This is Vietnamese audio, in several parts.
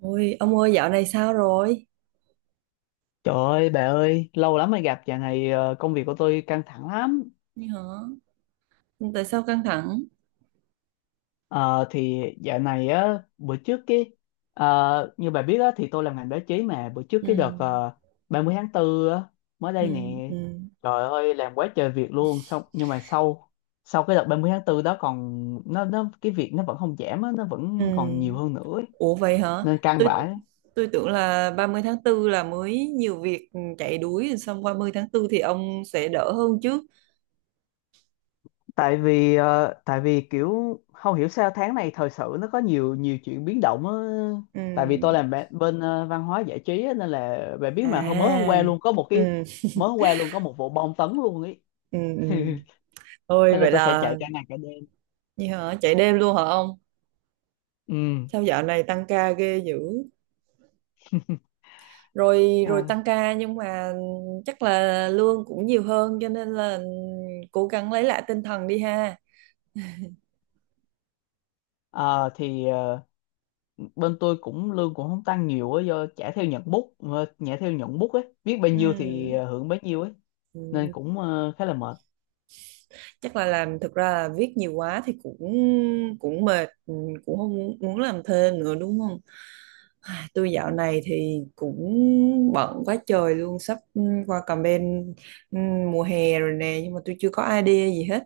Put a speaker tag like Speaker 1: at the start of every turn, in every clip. Speaker 1: Ôi, ông ơi dạo này sao rồi?
Speaker 2: Trời ơi bà ơi, lâu lắm mới gặp, dạo này công việc của tôi căng thẳng lắm.
Speaker 1: Như hả? Tại sao căng thẳng?
Speaker 2: Ờ, thì dạo này á, bữa trước như bà biết á, thì tôi làm ngành báo chí mà bữa trước
Speaker 1: Ừ,
Speaker 2: cái đợt 30 tháng 4 á, mới
Speaker 1: ừ,
Speaker 2: đây nè.
Speaker 1: ừ,
Speaker 2: Trời ơi, làm quá trời việc luôn, xong nhưng mà sau sau cái đợt 30 tháng 4 đó còn nó cái việc nó vẫn không giảm á, nó
Speaker 1: ừ.
Speaker 2: vẫn còn nhiều hơn nữa ấy.
Speaker 1: Ủa vậy hả?
Speaker 2: Nên căng
Speaker 1: Tôi
Speaker 2: vãi.
Speaker 1: tôi tưởng là 30 tháng tư là mới nhiều việc chạy đuổi xong 30 tháng tư thì ông sẽ đỡ hơn chứ.
Speaker 2: Tại vì kiểu không hiểu sao tháng này thời sự nó có nhiều nhiều chuyện biến động á. Tại vì tôi
Speaker 1: Ừ.
Speaker 2: làm bên văn hóa giải trí á, nên là bạn biết mà hôm mới hôm qua
Speaker 1: À.
Speaker 2: luôn có một cái
Speaker 1: Ừ,
Speaker 2: mới hôm qua luôn có một vụ bom tấn luôn ấy.
Speaker 1: ừ, ừ. Ôi
Speaker 2: Thế là
Speaker 1: vậy
Speaker 2: tôi phải chạy
Speaker 1: là
Speaker 2: cả ngày cả đêm.
Speaker 1: như hả? Chạy đêm luôn hả ông?
Speaker 2: Ừ.
Speaker 1: Sao dạo này tăng ca ghê dữ? Rồi rồi
Speaker 2: À,
Speaker 1: tăng ca, nhưng mà chắc là lương cũng nhiều hơn, cho nên là cố gắng lấy lại tinh thần đi ha.
Speaker 2: ờ, thì ờ, bên tôi cũng lương cũng không tăng nhiều á, do trả theo nhận bút ờ, trả theo nhận bút ấy, viết bao nhiêu thì
Speaker 1: Ừm,
Speaker 2: hưởng bấy nhiêu ấy, nên
Speaker 1: ừm,
Speaker 2: cũng khá là mệt.
Speaker 1: chắc là làm, thực ra là viết nhiều quá thì cũng cũng mệt, cũng không muốn, muốn làm thêm nữa, đúng không? À, tôi dạo này thì cũng bận quá trời luôn, sắp qua campaign, mùa hè rồi nè, nhưng mà tôi chưa có idea gì hết,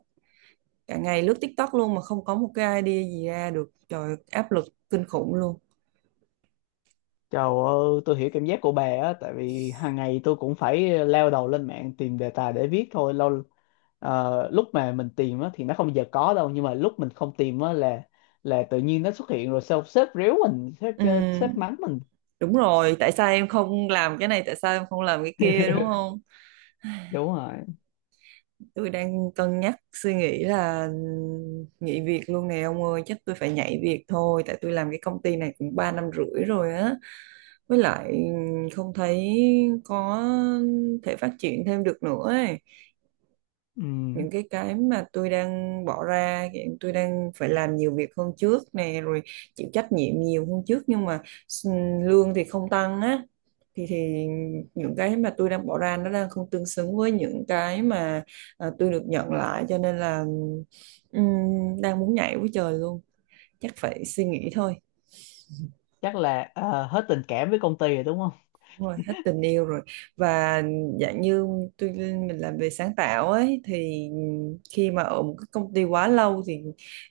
Speaker 1: cả ngày lướt TikTok luôn mà không có một cái idea gì ra được, trời áp lực kinh khủng luôn.
Speaker 2: Trời ơi, tôi hiểu cảm giác của bà á, tại vì hàng ngày tôi cũng phải leo đầu lên mạng tìm đề tài để viết thôi. Lúc mà mình tìm á, thì nó không bao giờ có đâu, nhưng mà lúc mình không tìm á, là tự nhiên nó xuất hiện rồi sao sếp ríu mình, sếp ờ,
Speaker 1: Ừm,
Speaker 2: sếp mắng mình.
Speaker 1: Đúng rồi, tại sao em không làm cái này, tại sao em không làm cái kia, đúng không?
Speaker 2: Đúng rồi.
Speaker 1: Tôi đang cân nhắc suy nghĩ là nghỉ việc luôn nè ông ơi, chắc tôi phải nhảy việc thôi, tại tôi làm cái công ty này cũng 3 năm rưỡi rồi á. Với lại không thấy có thể phát triển thêm được nữa ấy.
Speaker 2: Ừm,
Speaker 1: Những cái mà tôi đang bỏ ra, hiện tôi đang phải làm nhiều việc hơn trước nè, rồi chịu trách nhiệm nhiều hơn trước, nhưng mà lương thì không tăng á, thì những cái mà tôi đang bỏ ra nó đang không tương xứng với những cái mà à, tôi được nhận lại, cho nên là ừm, đang muốn nhảy với trời luôn, chắc phải suy nghĩ thôi.
Speaker 2: chắc là hết tình cảm với công ty rồi đúng
Speaker 1: Đúng rồi, hết tình yêu rồi. Và dạng như tôi, mình làm về sáng tạo ấy, thì khi mà ở một cái công ty quá lâu thì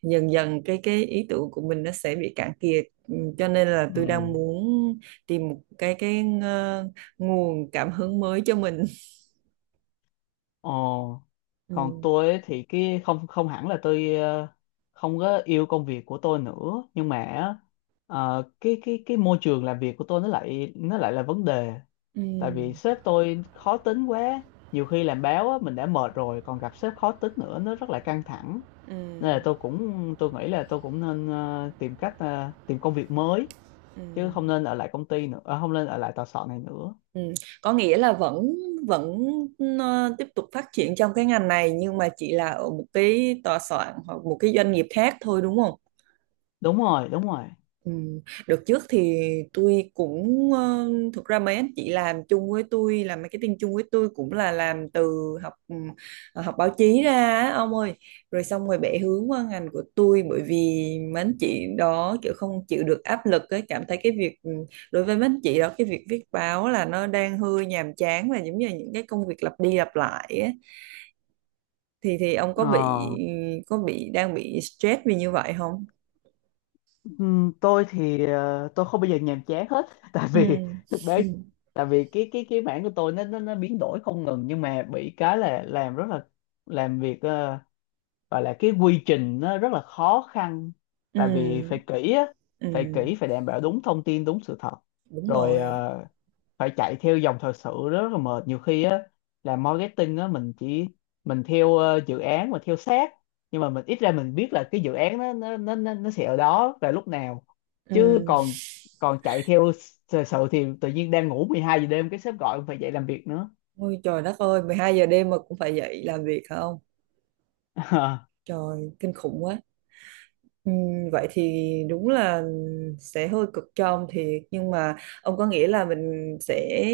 Speaker 1: dần dần cái ý tưởng của mình nó sẽ bị cạn kiệt. Ừ, cho nên là tôi đang
Speaker 2: không?
Speaker 1: muốn tìm một cái nguồn cảm hứng mới cho mình.
Speaker 2: Ồ, còn
Speaker 1: ừ.
Speaker 2: tôi ấy thì cái không không hẳn là tôi không có yêu công việc của tôi nữa, nhưng mà á, cái môi trường làm việc của tôi nó lại là vấn đề.
Speaker 1: Ừ.
Speaker 2: Tại vì sếp tôi khó tính quá, nhiều khi làm báo á, mình đã mệt rồi còn gặp sếp khó tính nữa, nó rất là căng thẳng.
Speaker 1: Ừ,
Speaker 2: Nên là tôi nghĩ là tôi cũng nên tìm cách tìm công việc mới,
Speaker 1: ừ,
Speaker 2: chứ không nên ở lại công ty nữa, không nên ở lại tòa soạn này nữa.
Speaker 1: Ừ. Có nghĩa là vẫn vẫn ờ, tiếp tục phát triển trong cái ngành này, nhưng mà chỉ là ở một cái tòa soạn hoặc một cái doanh nghiệp khác thôi, đúng không?
Speaker 2: Đúng rồi, đúng rồi.
Speaker 1: Ừ. Đợt trước thì tôi cũng thực ra mấy anh chị làm chung với tôi, làm marketing chung với tôi, cũng là làm từ học học báo chí ra á, ông ơi, rồi xong rồi bẻ hướng qua ngành của tôi, bởi vì mấy anh chị đó kiểu không chịu được áp lực ấy, cảm thấy cái việc đối với mấy anh chị đó, cái việc viết báo là nó đang hơi nhàm chán và giống như là những cái công việc lặp đi lặp lại ấy. Thì ông có bị,
Speaker 2: Ờ
Speaker 1: có bị đang bị stress vì như vậy không?
Speaker 2: Ừm, Tôi thì tôi không bao giờ nhàm chán hết. tại
Speaker 1: Ừ.
Speaker 2: vì thực tế tại vì cái mảng của tôi nó biến đổi không ngừng, nhưng mà bị cái là làm rất là làm việc, gọi là cái quy trình nó rất là khó khăn.
Speaker 1: Ừ.
Speaker 2: Tại vì phải kỹ á phải
Speaker 1: Ừ,
Speaker 2: kỹ phải đảm bảo đúng thông tin, đúng sự thật.
Speaker 1: đúng
Speaker 2: Rồi
Speaker 1: rồi.
Speaker 2: phải chạy theo dòng thời sự, rất là mệt nhiều khi á, là marketing á, mình chỉ mình theo dự án mà theo sát, nhưng mà mình ít ra mình biết là cái dự án nó sẽ ở đó và lúc nào, chứ
Speaker 1: Ừ.
Speaker 2: còn còn chạy theo thời sự thì tự nhiên đang ngủ 12 giờ đêm cái sếp gọi phải dậy làm việc nữa.
Speaker 1: Ôi trời đất ơi, 12 giờ đêm mà cũng phải dậy làm việc hả, không? Trời, kinh khủng quá. Ừ, vậy thì đúng là sẽ hơi cực cho ông thiệt. Nhưng mà ông có nghĩ là mình sẽ...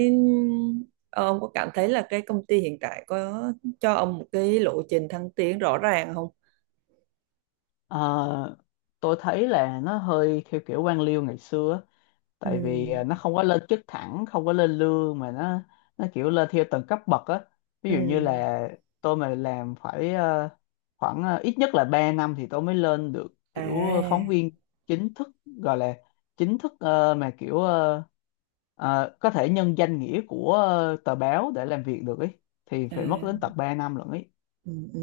Speaker 1: ờ, ông có cảm thấy là cái công ty hiện tại có cho ông một cái lộ trình thăng tiến rõ ràng không?
Speaker 2: Ờ, tôi thấy là nó hơi theo kiểu quan liêu ngày xưa á.
Speaker 1: Ừ.
Speaker 2: Tại vì nó không có lên chức thẳng, không có lên lương mà nó kiểu lên theo từng cấp bậc á, ví
Speaker 1: Ừ.
Speaker 2: dụ như là tôi mà làm phải khoảng ít nhất là 3 năm thì tôi mới lên được kiểu phóng
Speaker 1: À,
Speaker 2: viên chính thức, gọi là chính thức, mà kiểu có thể nhân danh nghĩa của tờ báo để làm việc được ấy, thì
Speaker 1: à.
Speaker 2: phải mất đến tận 3 năm lận ấy.
Speaker 1: Ừ, ừ.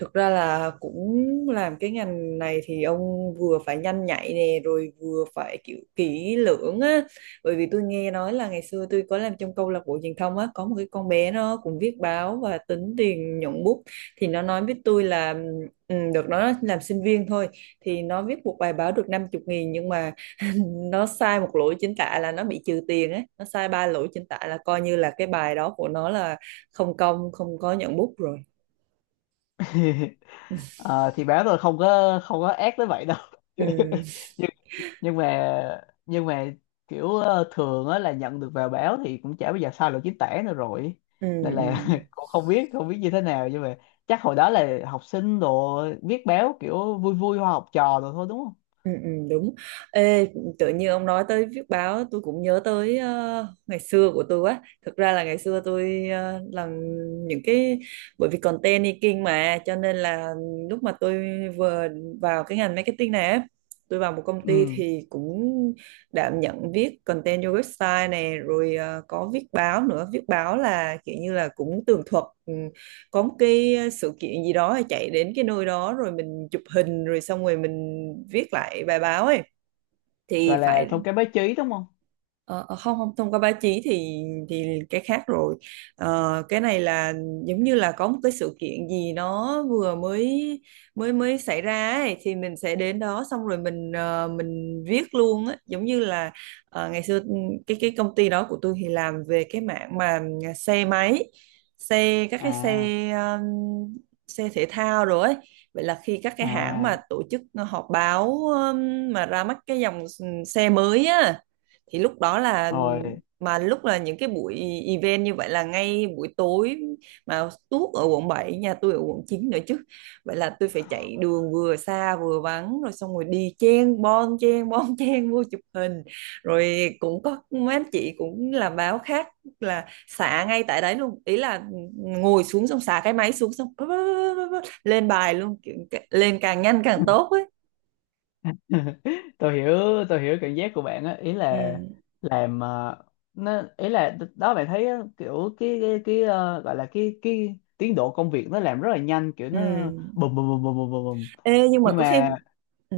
Speaker 1: Thực ra là cũng làm cái ngành này thì ông vừa phải nhanh nhạy nè, rồi vừa phải kiểu kỹ lưỡng á, bởi vì tôi nghe nói là ngày xưa tôi có làm trong câu lạc bộ truyền thông á, có một cái con bé nó cũng viết báo và tính tiền nhuận bút, thì nó nói với tôi là được, nó làm sinh viên thôi, thì nó viết một bài báo được năm chục nghìn, nhưng mà nó sai một lỗi chính tả là nó bị trừ tiền á, nó sai ba lỗi chính tả là coi như là cái bài đó của nó là không công, không có nhuận bút rồi.
Speaker 2: Ờ, thì báo tôi không có ác tới vậy đâu.
Speaker 1: ừ
Speaker 2: Nhưng nhưng mà kiểu thường á là nhận được vào báo thì cũng chả bao giờ sai lỗi chính tả nữa rồi,
Speaker 1: ừ
Speaker 2: nên
Speaker 1: ừ
Speaker 2: là cũng không biết không biết như thế nào, nhưng mà chắc hồi đó là học sinh đồ, viết báo kiểu vui vui hoa học trò rồi thôi, đúng không?
Speaker 1: ừ, đúng. Ê, tự nhiên ông nói tới viết báo, tôi cũng nhớ tới ngày xưa của tôi quá, thực ra là ngày xưa tôi làm những cái, bởi vì content making, mà cho nên là lúc mà tôi vừa vào cái ngành marketing này á, tôi vào một công ty
Speaker 2: Ừ.
Speaker 1: thì cũng đảm nhận viết content cho website này, rồi có viết báo nữa, viết báo là kiểu như là cũng tường thuật, có một cái sự kiện gì đó, chạy đến cái nơi đó rồi mình chụp hình rồi xong rồi mình viết lại bài báo ấy, thì
Speaker 2: Gọi là
Speaker 1: phải.
Speaker 2: thông cái báo chí đúng không?
Speaker 1: Ờ, ờ, không, không thông qua báo chí thì thì cái khác rồi. Ờ, cái này là giống như là có một cái sự kiện gì nó vừa mới mới mới xảy ra ấy, thì mình sẽ đến đó xong rồi mình mình viết luôn á, giống như là ngày xưa cái công ty đó của tôi thì làm về cái mảng mà à, xe máy, xe các cái xe
Speaker 2: À,
Speaker 1: ờ, xe thể thao rồi ấy. Vậy là khi các cái hãng
Speaker 2: à,
Speaker 1: mà tổ chức họp báo mà ra mắt cái dòng xe mới á, thì lúc đó là
Speaker 2: rồi.
Speaker 1: mà lúc là những cái buổi event như vậy là ngay buổi tối, mà tuốt ở quận bảy, nhà tôi ở quận 9 nữa chứ, vậy là tôi phải chạy đường vừa xa vừa vắng, rồi xong rồi đi chen bon chen vô chụp hình, rồi cũng có mấy anh chị cũng làm báo khác là xả ngay tại đấy luôn, ý là ngồi xuống xong xả cái máy xuống xong bá, bá, bá, bá, bá, lên bài luôn. Kiểu- lên càng nhanh càng tốt ấy.
Speaker 2: Tôi hiểu tôi hiểu cảm giác của bạn á, ý
Speaker 1: Ừ.
Speaker 2: là làm, nó ý là đó bạn thấy á, kiểu gọi là cái tiến độ công việc nó làm rất là nhanh, kiểu nó
Speaker 1: Ừ.
Speaker 2: bùm bùm bùm bùm bùm bùm bùm.
Speaker 1: Ê, nhưng mà
Speaker 2: Nhưng
Speaker 1: có khi
Speaker 2: mà
Speaker 1: Ừ.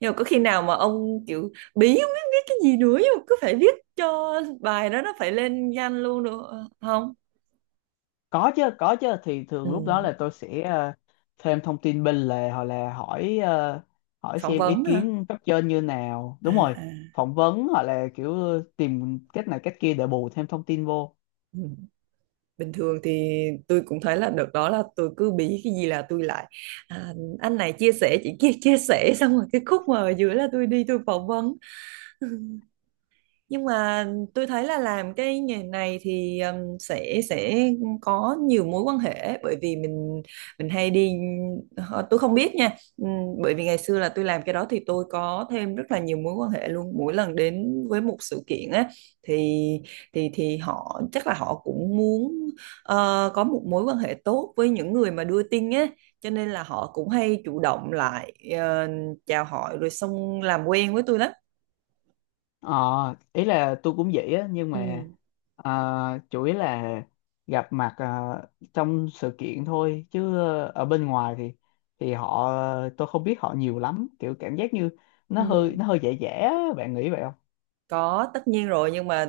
Speaker 1: Nhưng mà có khi nào mà ông kiểu bí không biết viết cái gì nữa, nhưng mà cứ phải viết cho bài đó nó phải lên danh luôn được ờ, không?
Speaker 2: có chứ có chứ, thì
Speaker 1: Ừ.
Speaker 2: thường lúc đó là tôi sẽ thêm thông tin bên lề, hoặc là hỏi
Speaker 1: Phỏng
Speaker 2: xem ý
Speaker 1: vấn hả?
Speaker 2: kiến cấp trên như nào,
Speaker 1: À,
Speaker 2: đúng rồi.
Speaker 1: à.
Speaker 2: Phỏng vấn hoặc là kiểu tìm cách này cách kia để bù thêm thông tin vô.
Speaker 1: Ừ. Bình thường thì tôi cũng thấy là đợt đó là tôi cứ bí cái gì là tôi lại à, anh này chia sẻ, chị kia chia sẻ, xong rồi cái khúc mà ở giữa là tôi đi tôi phỏng vấn, nhưng mà tôi thấy là làm cái nghề này thì sẽ có nhiều mối quan hệ, bởi vì mình hay đi tôi không biết nha. Ừm, bởi vì ngày xưa là tôi làm cái đó thì tôi có thêm rất là nhiều mối quan hệ luôn, mỗi lần đến với một sự kiện á thì thì họ chắc là họ cũng muốn có một mối quan hệ tốt với những người mà đưa tin á, cho nên là họ cũng hay chủ động lại ờ, chào hỏi rồi xong làm quen với tôi lắm.
Speaker 2: Ờ, ý là tôi cũng vậy á, nhưng
Speaker 1: ừ
Speaker 2: mà ờ, chủ yếu là gặp mặt trong sự kiện thôi, chứ ở bên ngoài thì họ, tôi không biết họ nhiều lắm, kiểu cảm giác như nó
Speaker 1: ừ
Speaker 2: hơi nó hơi dễ dễ á, bạn nghĩ vậy không?
Speaker 1: Có, tất nhiên rồi, nhưng mà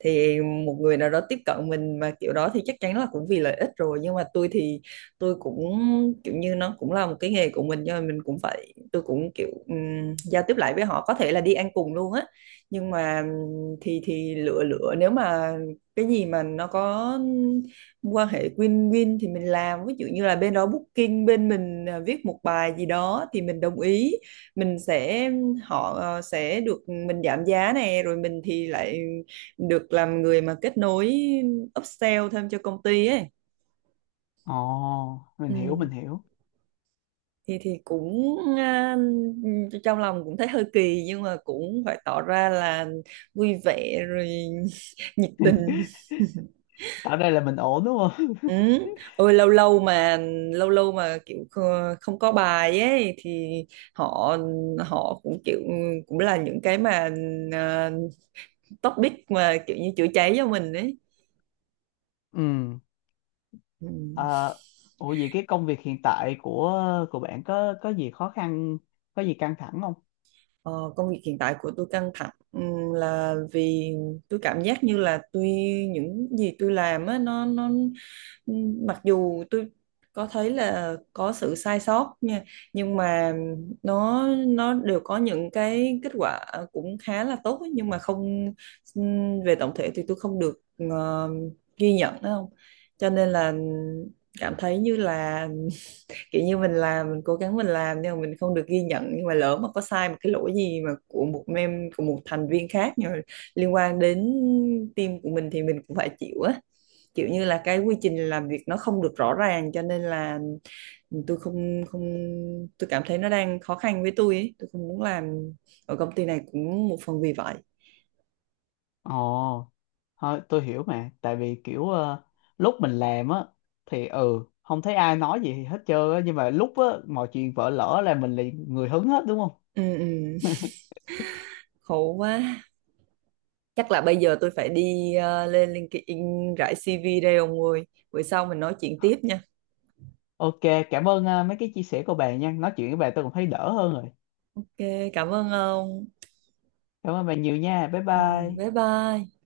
Speaker 1: thì một người nào đó tiếp cận mình mà kiểu đó thì chắc chắn là cũng vì lợi ích rồi, nhưng mà tôi thì tôi cũng kiểu như nó cũng là một cái nghề của mình, nhưng mà mình cũng phải, tôi cũng kiểu giao tiếp lại với họ, có thể là đi ăn cùng luôn á, nhưng mà thì lựa lựa, nếu mà cái gì mà nó có quan hệ win-win thì mình làm, ví dụ như là bên đó booking bên mình à, viết một bài gì đó thì mình đồng ý, mình sẽ họ sẽ được mình giảm giá nè, rồi mình thì lại được làm người mà kết nối upsell thêm cho công ty ấy.
Speaker 2: Ồ, mình hiểu
Speaker 1: Ừ.
Speaker 2: mình hiểu.
Speaker 1: Thì cũng à, trong lòng cũng thấy hơi kỳ, nhưng mà cũng phải tỏ ra là vui vẻ rồi nhiệt tình.
Speaker 2: Tạo ra là mình ổn đúng không?
Speaker 1: Ừ. Ôi lâu lâu mà kiểu không có bài ấy thì họ, họ cũng kiểu cũng là những cái mà à, topic mà kiểu như chữa cháy cho mình ấy.
Speaker 2: Ừ.
Speaker 1: Ừ.
Speaker 2: Ờ, ủa vậy cái công việc hiện tại của bạn có gì khó khăn, có gì căng thẳng không?
Speaker 1: Ờ, công việc hiện tại của tôi căng thẳng là vì tôi cảm giác như là tôi, những gì tôi làm á, nó ừ, mặc dù tôi có thấy là có sự sai sót nha, nhưng mà nó đều có những cái kết quả cũng khá là tốt ấy, nhưng mà không về tổng thể thì tôi không được ờ, ghi nhận, đúng không, cho nên là cảm thấy như là kiểu như mình làm, mình cố gắng mình làm, nhưng mà mình không được ghi nhận, nhưng mà lỡ mà có sai một cái lỗi gì mà của một mem, của một thành viên khác, nhưng mà liên quan đến team của mình thì mình cũng phải chịu á, kiểu như là cái quy trình làm việc nó không được rõ ràng, cho nên là tôi không không tôi cảm thấy nó đang khó khăn với tôi ấy. Tôi không muốn làm ở công ty này cũng một phần vì vậy.
Speaker 2: Ồ. Thôi, tôi hiểu mà, tại vì kiểu lúc mình làm á thì ừ không thấy ai nói gì hết trơn á, nhưng mà lúc á mọi chuyện vỡ lỡ là mình liền người hứng hết đúng không?
Speaker 1: Ừ, ừ. Khổ quá, chắc là bây giờ tôi phải đi lên LinkedIn rải CV đây ông ơi, bữa sau mình nói chuyện tiếp nha.
Speaker 2: Ok, cảm ơn mấy cái chia sẻ của bà nha, nói chuyện với bà tôi cũng thấy đỡ hơn rồi.
Speaker 1: Ok, cảm ơn ông.
Speaker 2: Cảm ơn bà nhiều nha, bye
Speaker 1: Ừ,
Speaker 2: bye.
Speaker 1: bye bye.